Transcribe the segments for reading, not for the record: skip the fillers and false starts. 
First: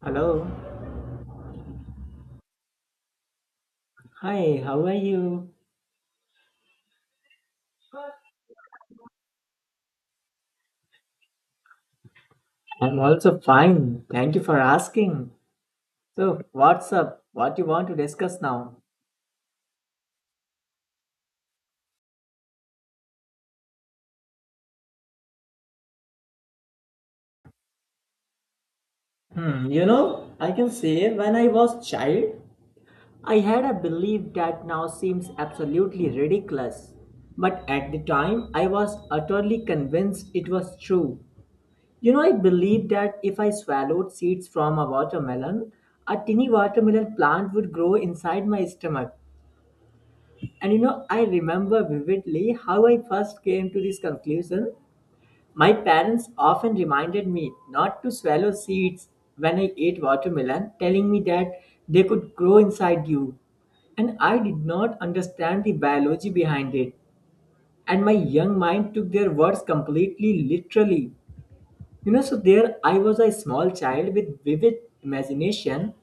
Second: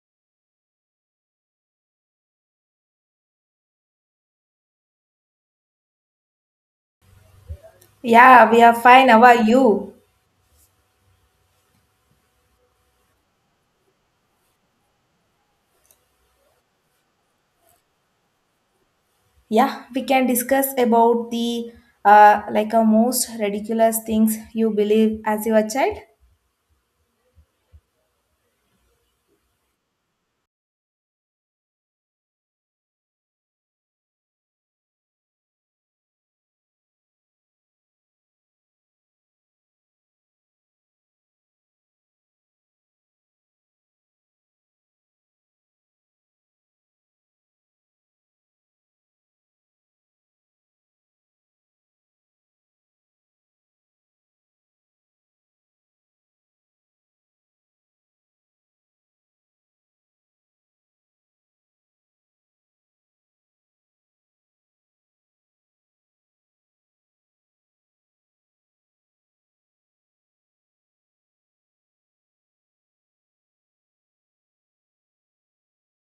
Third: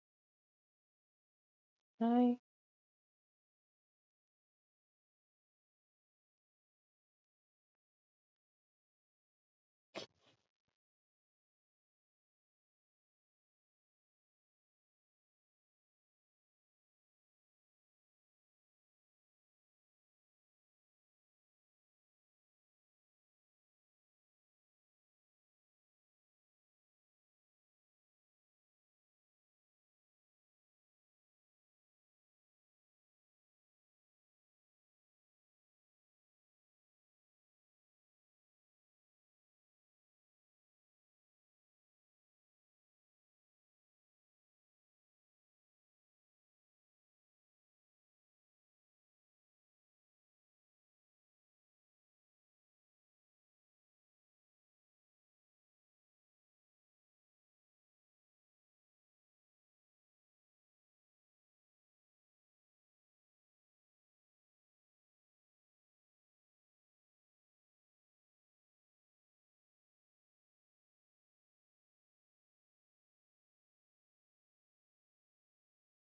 Hello. I, Hi, how are you? Yeah, we are fine. How are you? I'm also fine. Thank you for asking. So, what's up? What you want to discuss now? Yeah, we can discuss about the like a most ridiculous things you believe as your child. Hmm, you know, I can say when I was child, I had a belief that now seems absolutely ridiculous. But at the time, I was utterly convinced it was true. You know, I believed that if I swallowed seeds from a watermelon, a tiny watermelon plant would grow inside my stomach. And you know, I remember vividly how I first came to this conclusion. My parents often reminded me not to swallow seeds when I ate watermelon, telling me that they could grow inside you. And I did not understand the biology behind it. And my young mind took their words completely literally. You know, so there I was a small child with vivid imagination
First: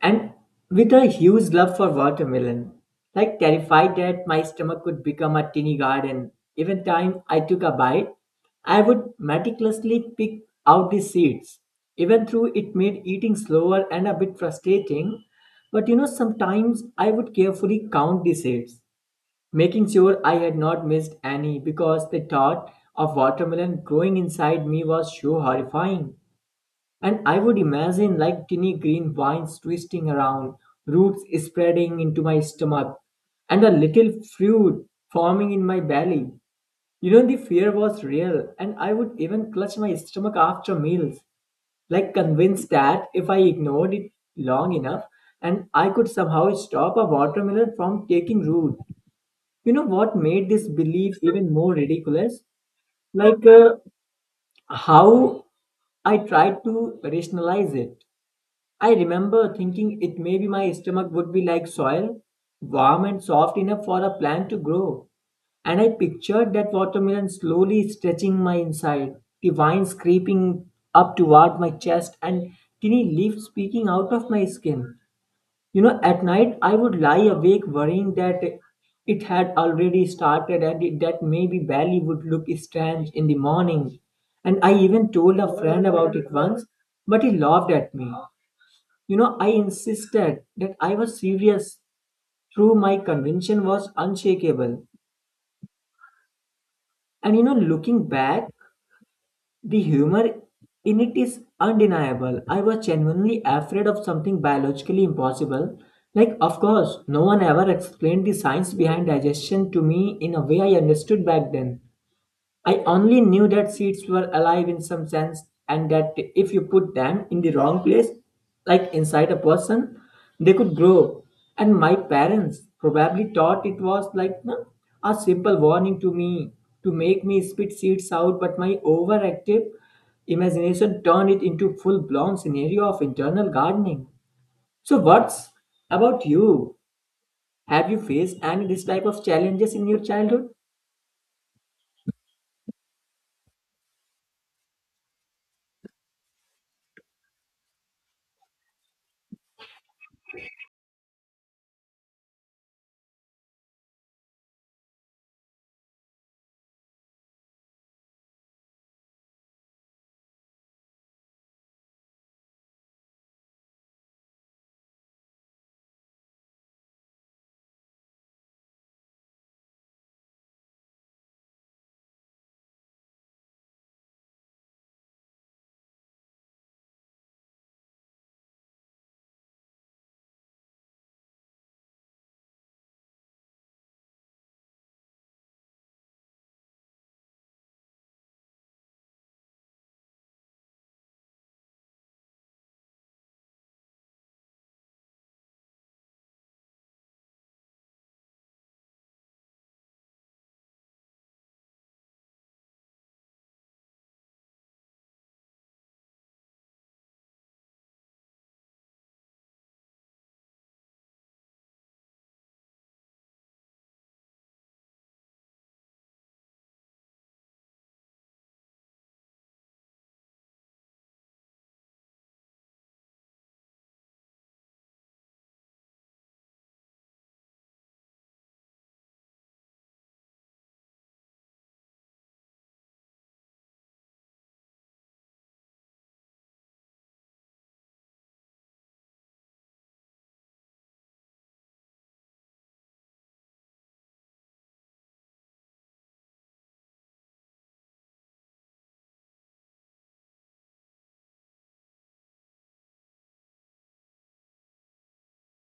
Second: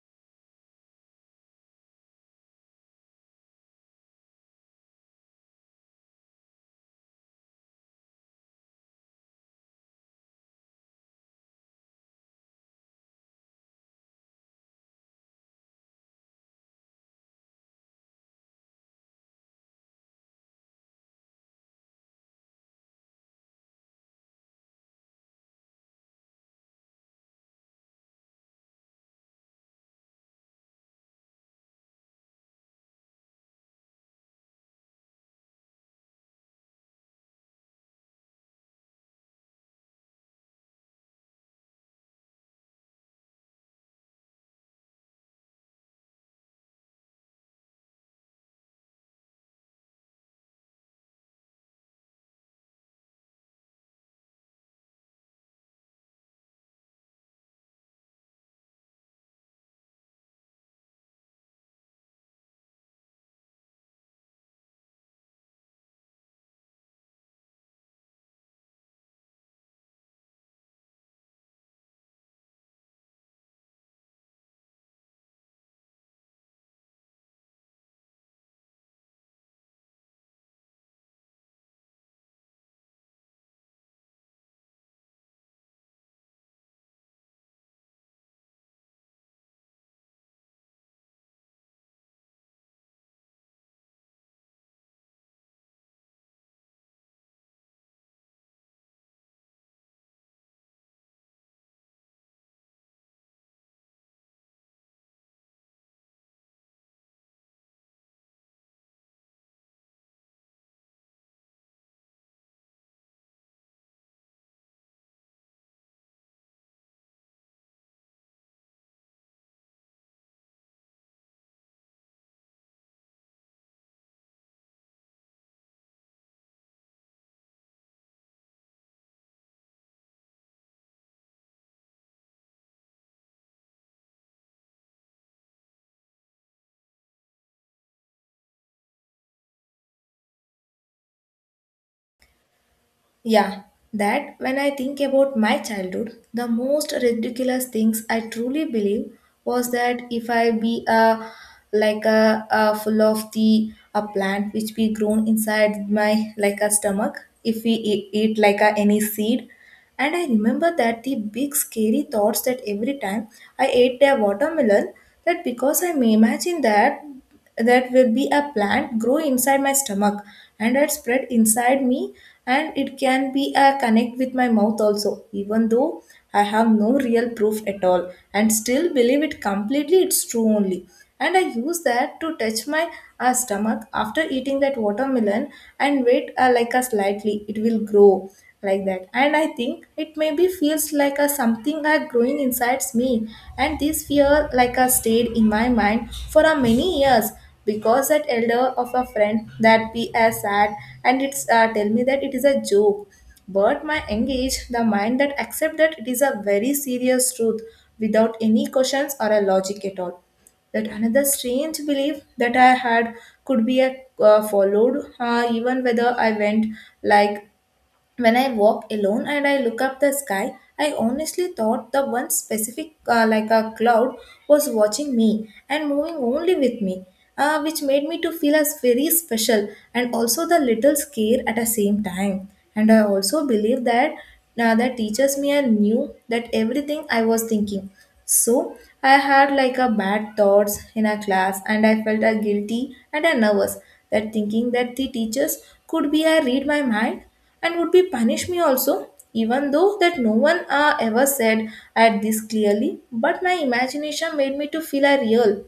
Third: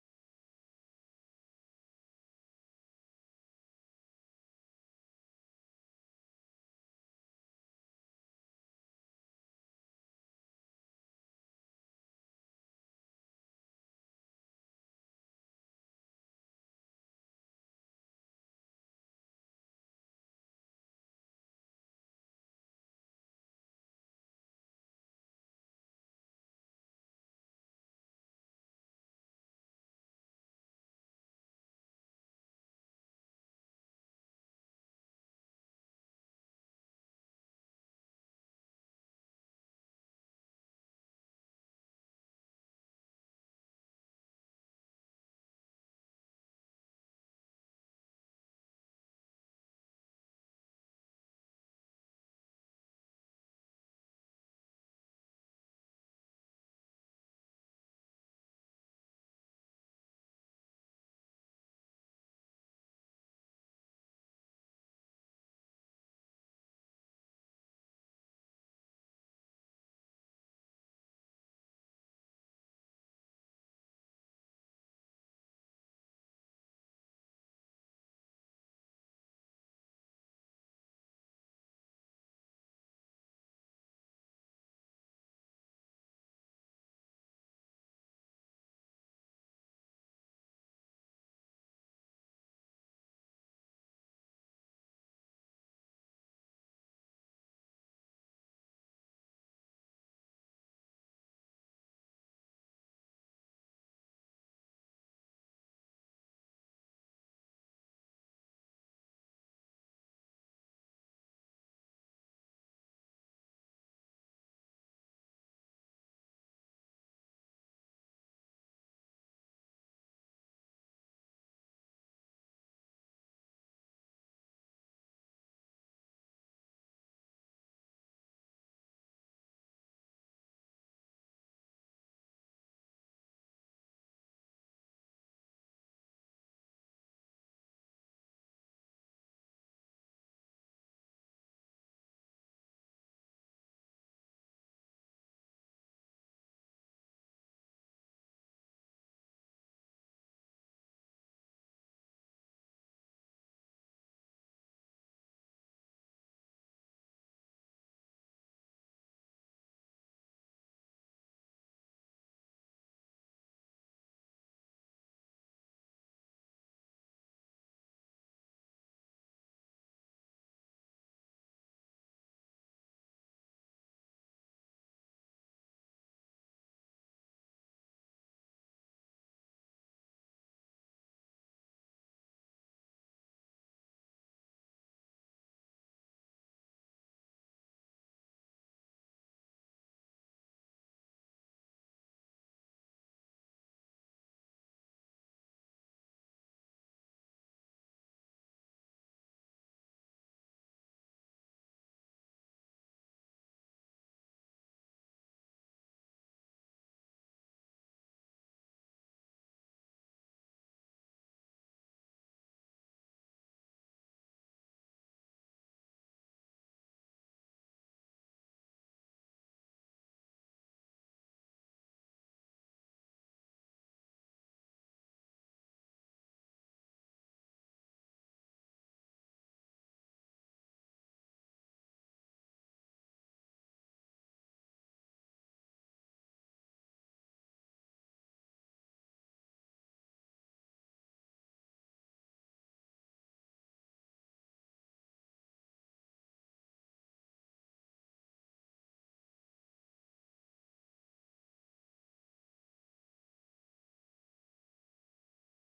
and with a huge love for watermelon, like terrified that my stomach could become a tiny garden. Even time I took a bite, I would meticulously pick out the seeds. Even though it made eating slower and a bit frustrating, but you know, sometimes I would carefully count the seeds, making sure I had not missed any because the thought of watermelon growing inside me was so horrifying. And I would imagine like tiny green vines twisting around, roots spreading into my stomach, and a little fruit forming in my belly. You know, the fear was real, and I would even clutch my stomach after meals, like convinced that if I ignored it long enough, and I could somehow stop a watermelon from taking root. You know what made this belief even more ridiculous? Like how I tried to rationalize it. I remember thinking it maybe my stomach would be like soil, warm and soft enough for a plant to grow. And I pictured that watermelon slowly stretching my inside, the vines creeping up toward my chest, and tiny leaves peeking out of my skin. You know, at night I would lie awake worrying that it had already started and it, that maybe Bali would look strange in the morning. And I even told a friend about it once, but he laughed at me. You know, I insisted that I was serious, though my conviction was unshakable. And you know, looking back, the humor in it is undeniable. I was genuinely afraid of something biologically impossible. Like, of course, no one ever explained the science behind digestion to me in a way I understood back then. I only knew that seeds were alive in some sense, and that if you put them in the wrong place, like inside a person, they could grow. And my parents probably thought it was like no, a simple warning to me to make me spit seeds out, but my overactive imagination turned it into full blown scenario of internal gardening. So what's about you? Have you faced any this type of challenges in your childhood? Yeah, that when I think about my childhood, the most ridiculous things I truly believe was that if I be a like a full of the a plant which be grown inside my like a stomach, if we eat like a, any seed. And I remember that the big scary thoughts that every time I ate a watermelon, that because I may imagine that that will be a plant grow inside my stomach, and it spread inside me, and it can be a connect with my mouth also, even though I have no real proof at all and still believe it completely, it's true only. And I use that to touch my stomach after eating that watermelon and wait, like a slightly it will grow like that. And I think it maybe feels like a something are growing inside me. And this fear like a stayed in my mind for a many years because that elder of a friend that be as sad and it's tell me that it is a joke. But my engage the mind that accept that it is a very serious truth without any questions or a logic at all. That another strange belief that I had could be a followed, even whether I went like when I walk alone and I look up the sky, I honestly thought the one specific, like a cloud, was watching me and moving only with me, which made me to feel as very special and also the little scare at the same time. And I also believe that that teachers me and knew that everything I was thinking. So I had like a bad thoughts in a class, and I felt a guilty and a nervous, that thinking that the teachers could be I read my mind and would be punish me also, even though that no one ever said at this clearly. But my imagination made me to feel a real.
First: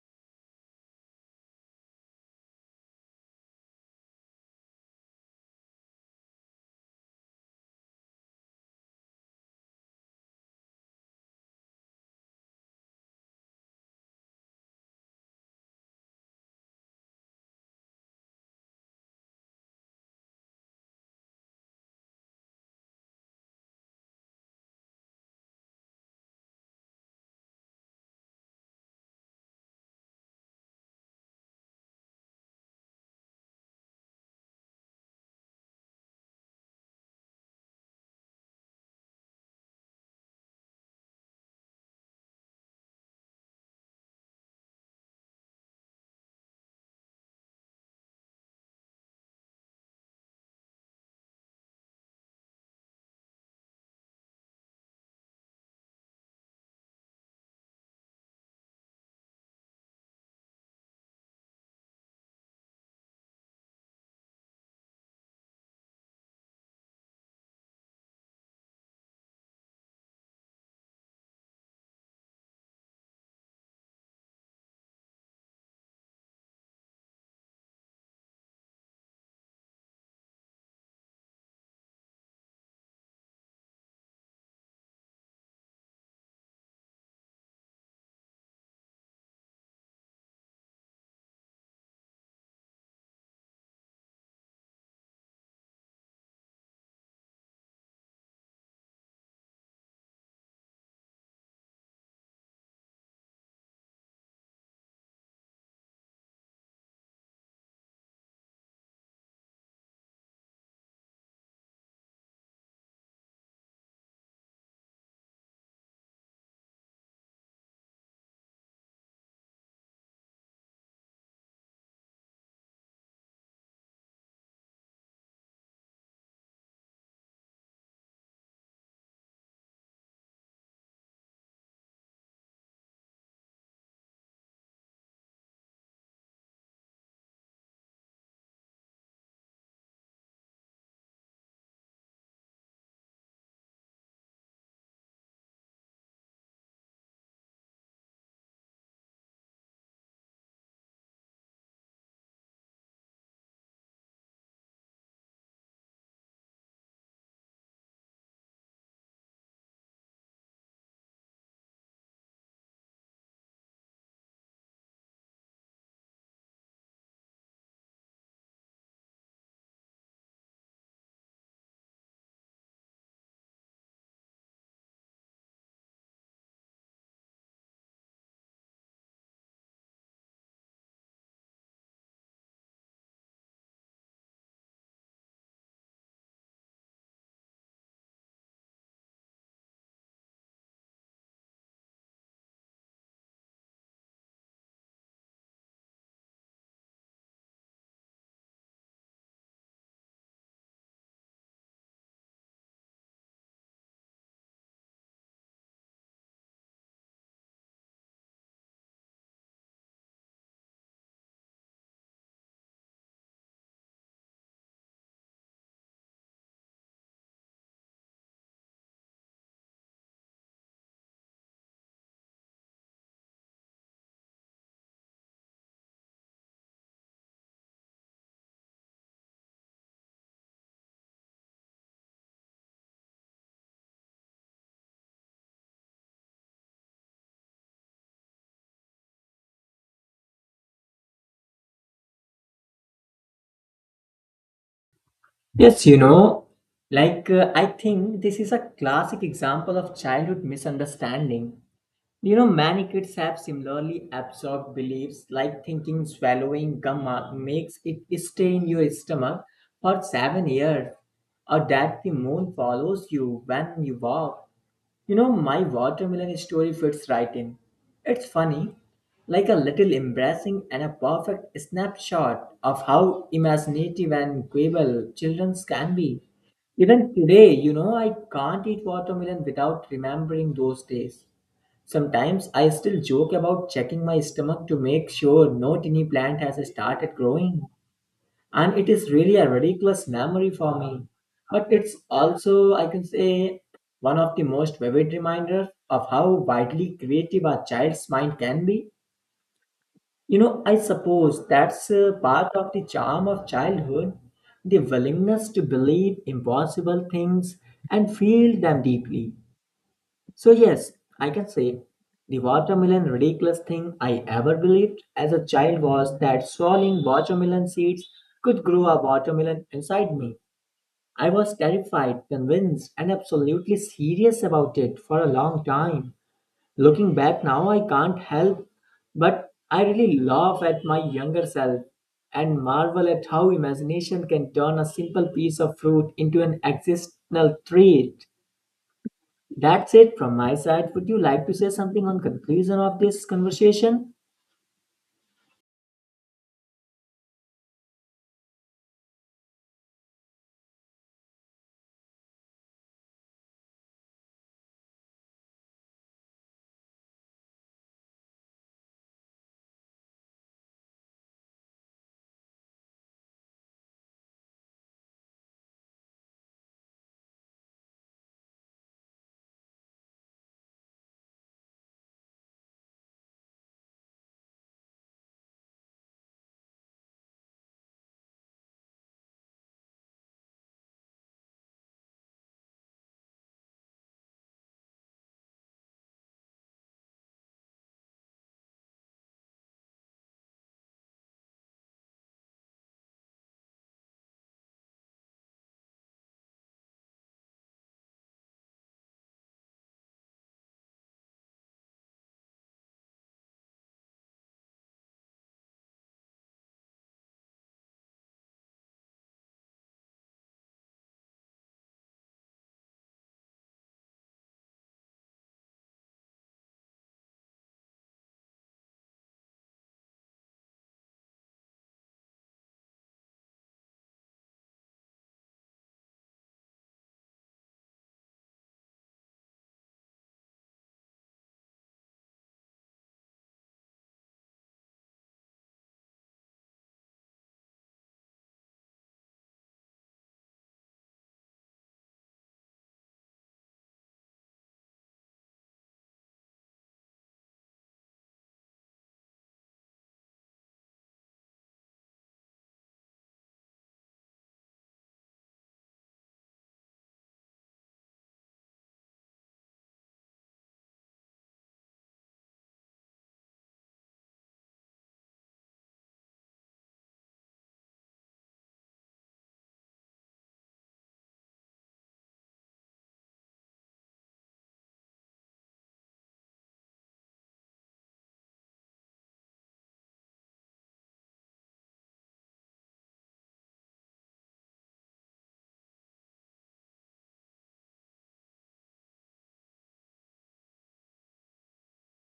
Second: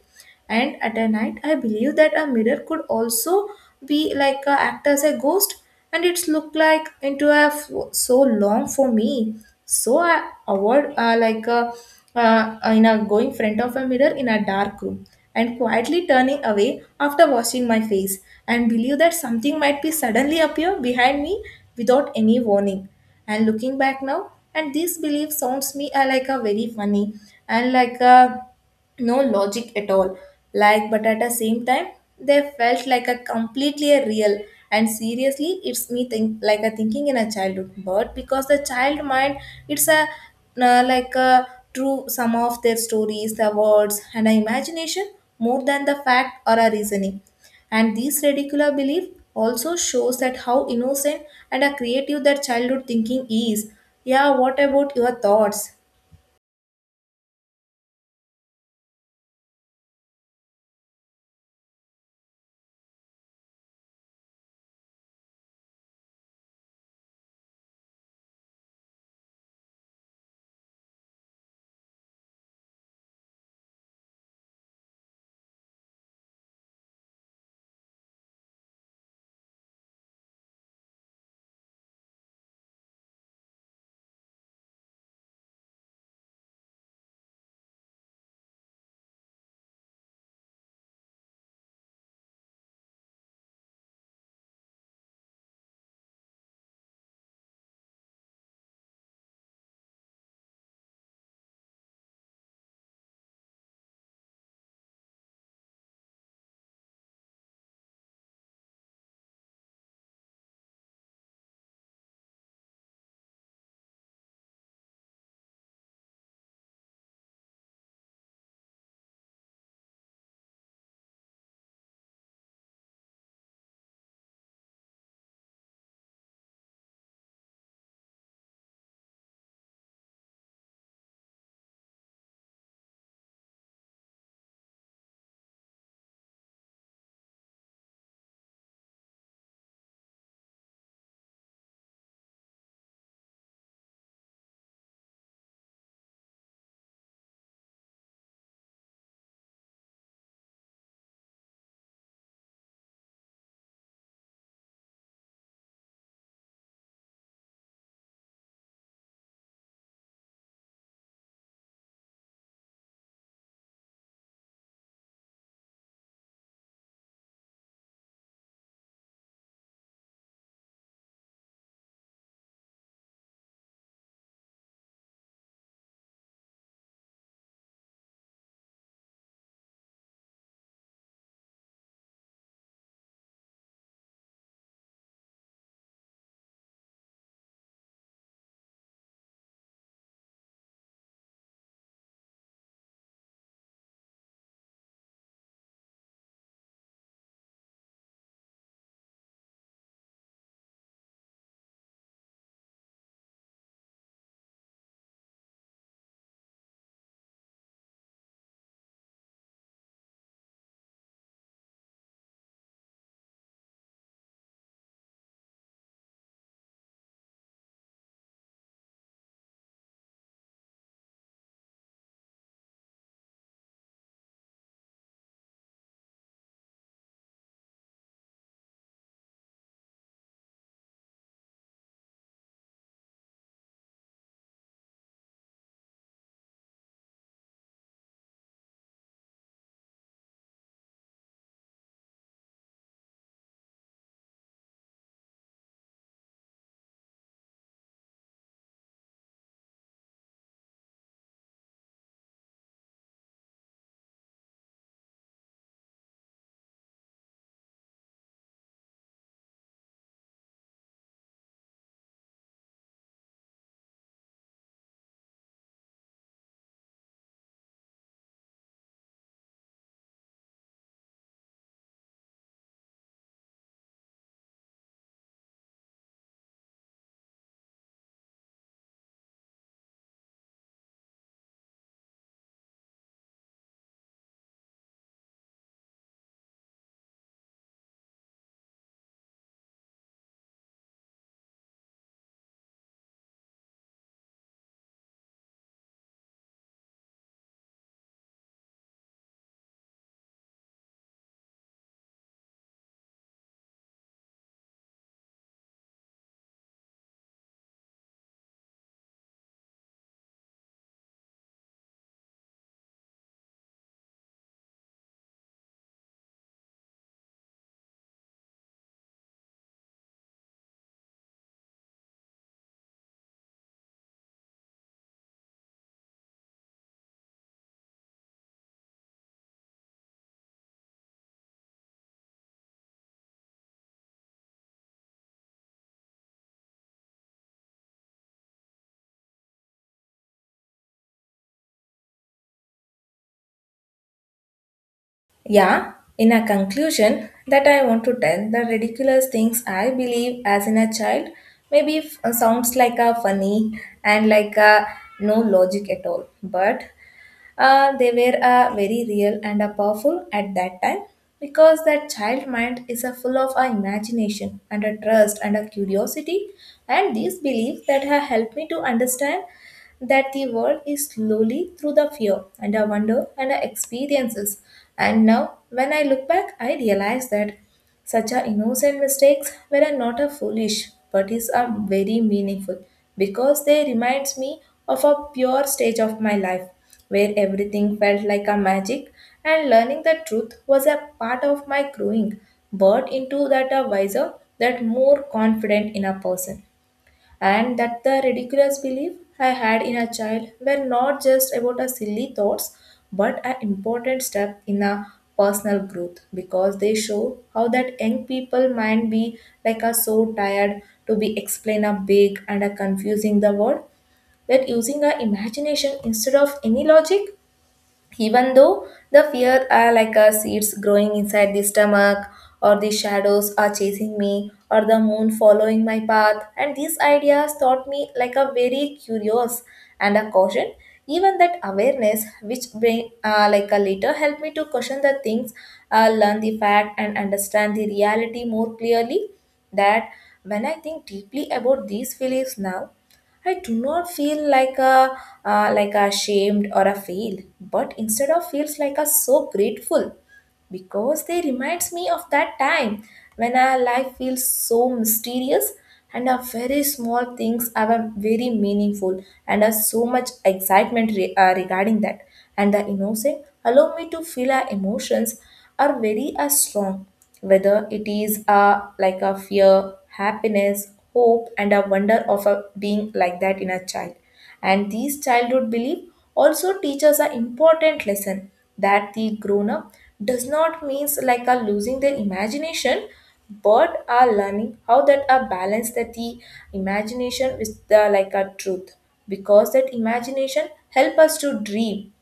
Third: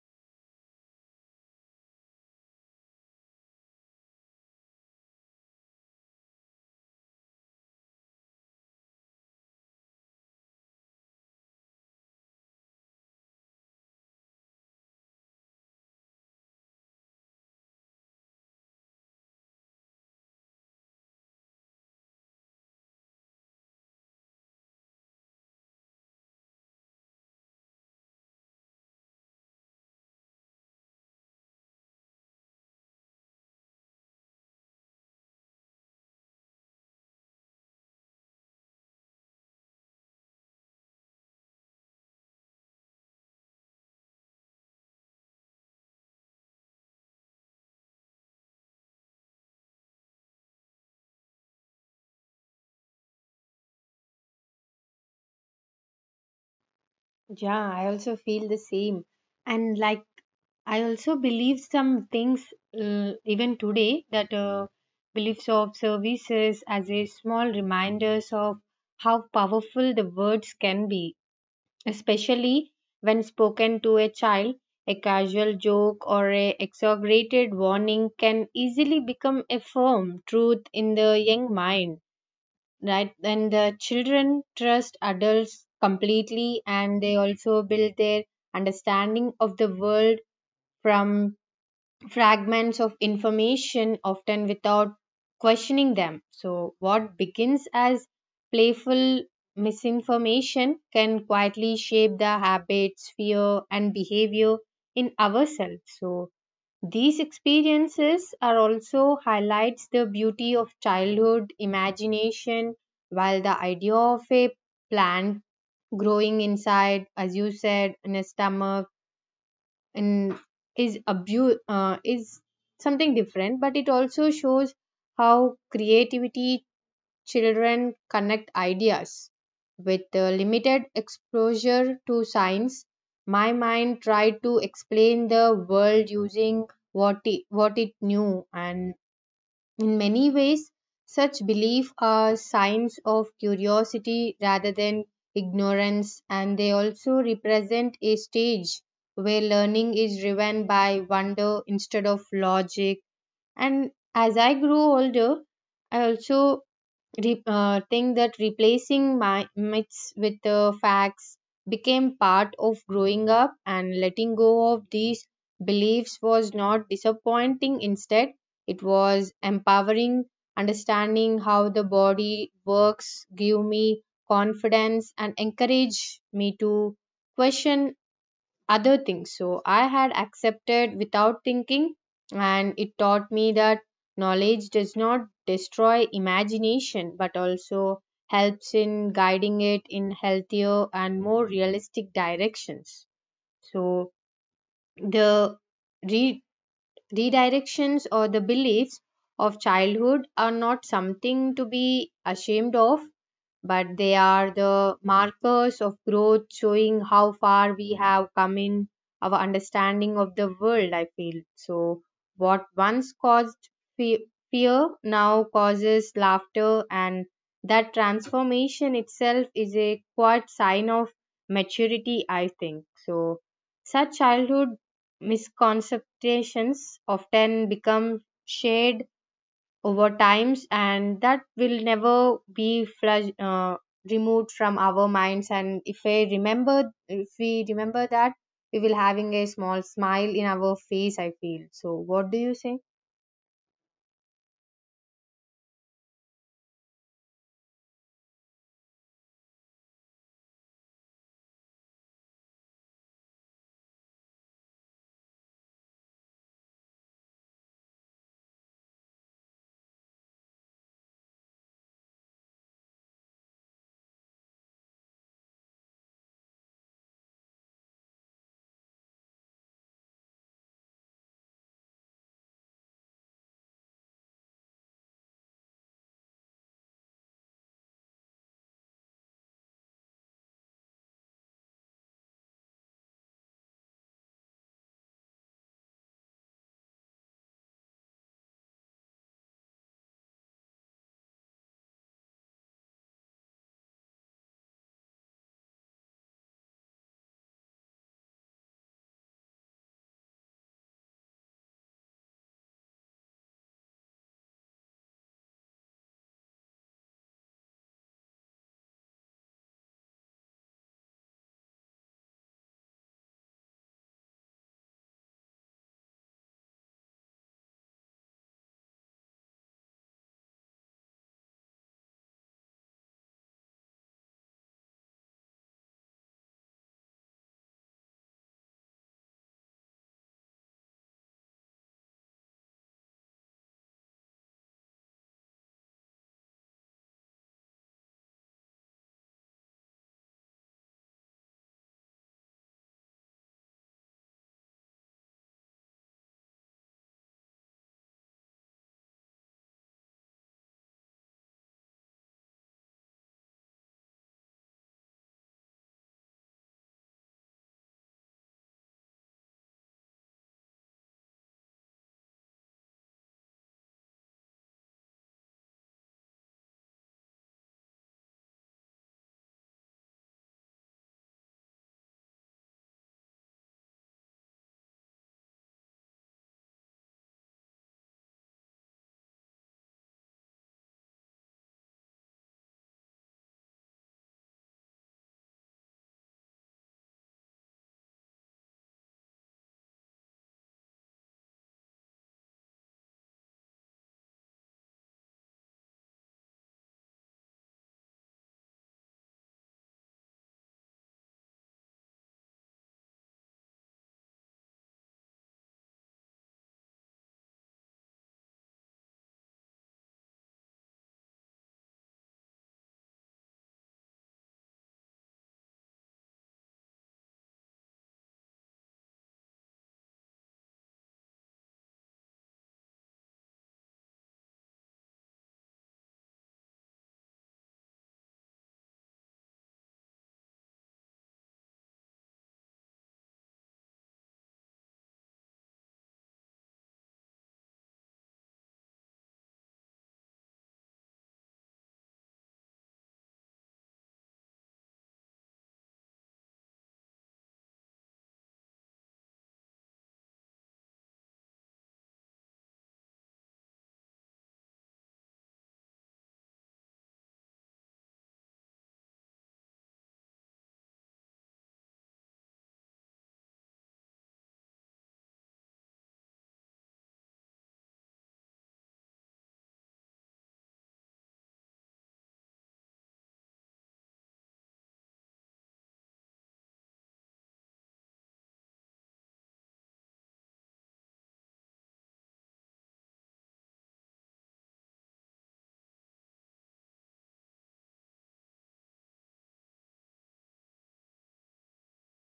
And at a night I believe that a mirror could also be like a, act as a ghost, and it's looked like into a so long for me. So I avoid like a, in a going front of a mirror in a dark room and quietly turning away after washing my face and believe that something might be suddenly appear behind me without any warning. And looking back now, and this belief sounds me like a very funny and like a no logic at all, like, but at the same time, they felt like a completely a real. And seriously it's me think like a thinking in a childhood, but because the child mind it's a like a true sum of their stories, the words and the imagination more than the fact or a reasoning. And this ridiculous belief also shows that how innocent and a creative that childhood thinking is. Yeah, what about your thoughts? yeah, I also feel the same. And like, I also believe some things, even today, that beliefs of services as a small reminders of how powerful the words can be, especially when spoken to a child. A casual joke or a exaggerated warning can easily become a firm truth in the young mind, right, and the children trust adults completely, and they also build their understanding of the world from fragments of information often without questioning them. So what begins as playful misinformation can quietly shape the habits, fear and behavior in ourselves. So these experiences are also highlights the beauty of childhood imagination. While the idea of a plant growing inside, as you said, in a stomach in is is something different, but it also shows how creativity children connect ideas. With limited exposure to science, my mind tried to explain the world using what it knew, and in many ways, such belief are signs of curiosity rather than ignorance, and they also represent a stage where learning is driven by wonder instead of logic. And as I grew older, I also think that replacing my myths with facts became part of growing up, and letting go of these beliefs was not disappointing. Instead, it was empowering. Understanding how the body works gave me confidence and encouraged me to question other things. So I had accepted without thinking, and it taught me that knowledge does not destroy imagination but also helps in guiding it in healthier and more realistic directions. So the re- redirections or the beliefs of childhood are not something to be ashamed of, but they are the markers of growth, showing how far we have come in our understanding of the world, I feel. So what once caused fe- fear now causes laughter, and that transformation itself is a quite sign of maturity, I think. So such childhood misconceptions often become shared over times, and that will never be removed from our minds. And if I remember, if we remember that, we will having a small smile in our face, I feel. So what do you say? Yes, you know, like I think this is a classic example of childhood misunderstanding. You know, many kids have similarly absorbed beliefs like thinking swallowing gum makes it stay in your stomach for 7 years, or that the moon follows you when you walk. You know, my watermelon story fits right in. It's funny, like a little embarrassing and a perfect snapshot of how imaginative and gullible children can be. Even today, you know, I can't eat watermelon without remembering those days. Sometimes I still joke about checking my stomach to make sure no tiny plant has started growing, and it is really a ridiculous memory for me, but it's also, I can say, one of the most vivid reminders of how widely creative a child's mind can be. You know, I suppose that's part of the charm of childhood, the willingness to believe impossible things and feel them deeply. So, yes, I can say the watermelon ridiculous thing I ever believed as a child was that swallowing watermelon seeds could grow a watermelon inside me. I was terrified, convinced, and absolutely serious about it for a long time. Looking back now, I can't help but I really laugh at my younger self and marvel at how imagination can turn a simple piece of fruit into an existential trait. That's it from my side. Would you like to say something on conclusion of this conversation? Yeah, in a conclusion, that I want to tell the ridiculous things I believe as in a child maybe sounds like a funny and like a no logic at all, but they were very real and powerful at that time because that child mind is full of imagination and a trust and a curiosity. And these beliefs that have helped me to understand that the world is slowly through the fear and the wonder and the experiences. And now, when I look back, I realize that such a innocent mistakes were a not a foolish, but is a very meaningful because they reminds me of a pure stage of my life where everything felt like a magic and learning the truth was a part of my growing, but into that a wiser, that more confident in a person. And that the ridiculous belief I had in a child were not just about a silly thoughts, but an important step in a personal growth because they show how that young people might be like are so tired to be explain a big and a confusing the word, that using our imagination instead of any logic, even though the fear are like a seeds growing inside the stomach or the shadows are chasing me or the moon following my path. And these ideas taught me like a very curious and a caution, even that awareness which bring like a later helped me to question the things, learn the fact and understand the reality more clearly. That when I think deeply about these feelings now, I do not feel like a ashamed or a fail, but instead of feels like a so grateful because they reminds me of that time when our life feels so mysterious and our very small things are very meaningful and are so much excitement regarding that. And the innocent allow me to feel our emotions are very strong, whether it is like a fear, happiness, hope and a wonder of a being like that in a child. And these childhood beliefs also teach us an important lesson, that the grown up does not means like a losing their imagination, but are learning how that a balance that the imagination with the like a truth because that imagination help us to dream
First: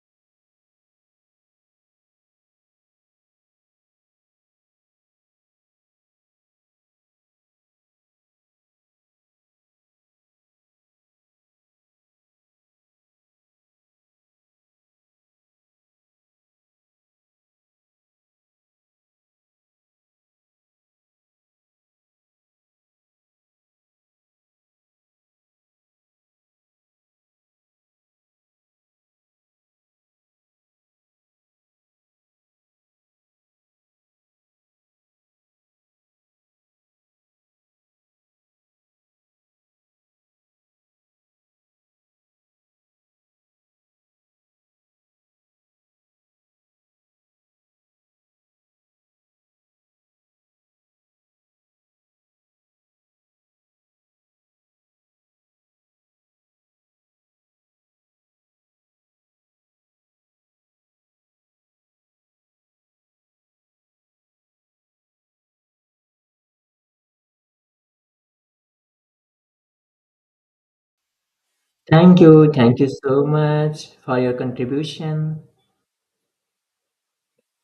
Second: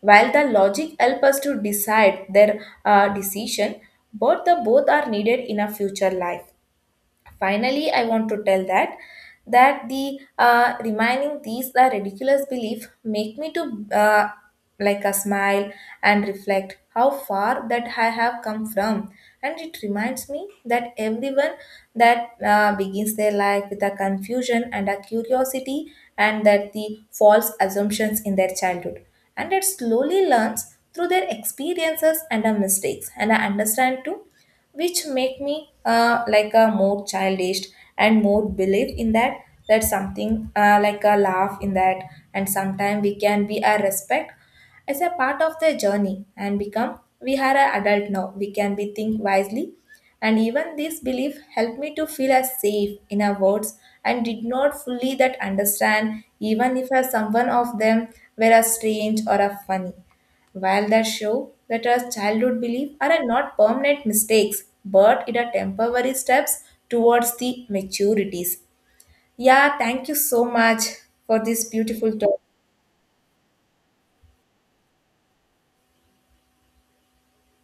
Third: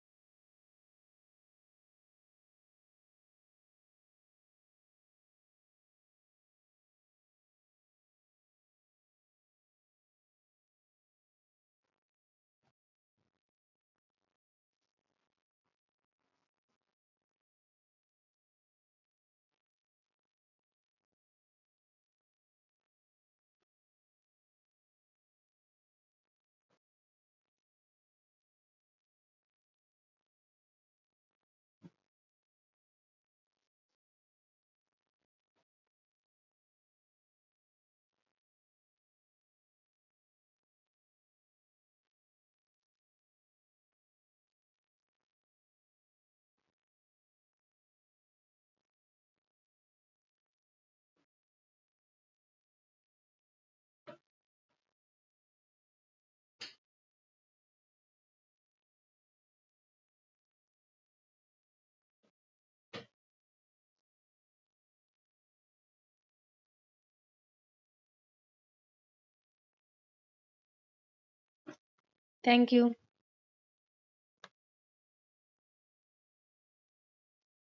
while the logic help us to decide their decision, but the both are needed in a future life. Finally, I want to tell that that the reminding these the ridiculous belief make me to like a smile and reflect how far that I have come from, and it reminds me that everyone that begins their life with a confusion and a curiosity, and that the false assumptions in their childhood, and it slowly learns through their experiences and our mistakes, and I understand too, which make me like a more childish and more believe in that that something like a laugh in that. And sometimes we can be a respect as a part of the journey and become we are an adult now we can be think wisely. And even this belief helped me to feel as safe in our words and did not fully that understand even if as someone of them were a strange or a funny, while that show that our childhood beliefs are a not permanent mistakes, but it are temporary steps towards the maturities. Yeah, thank you so much for this beautiful Thank talk. you. Thank Thank you you. so much for your contribution.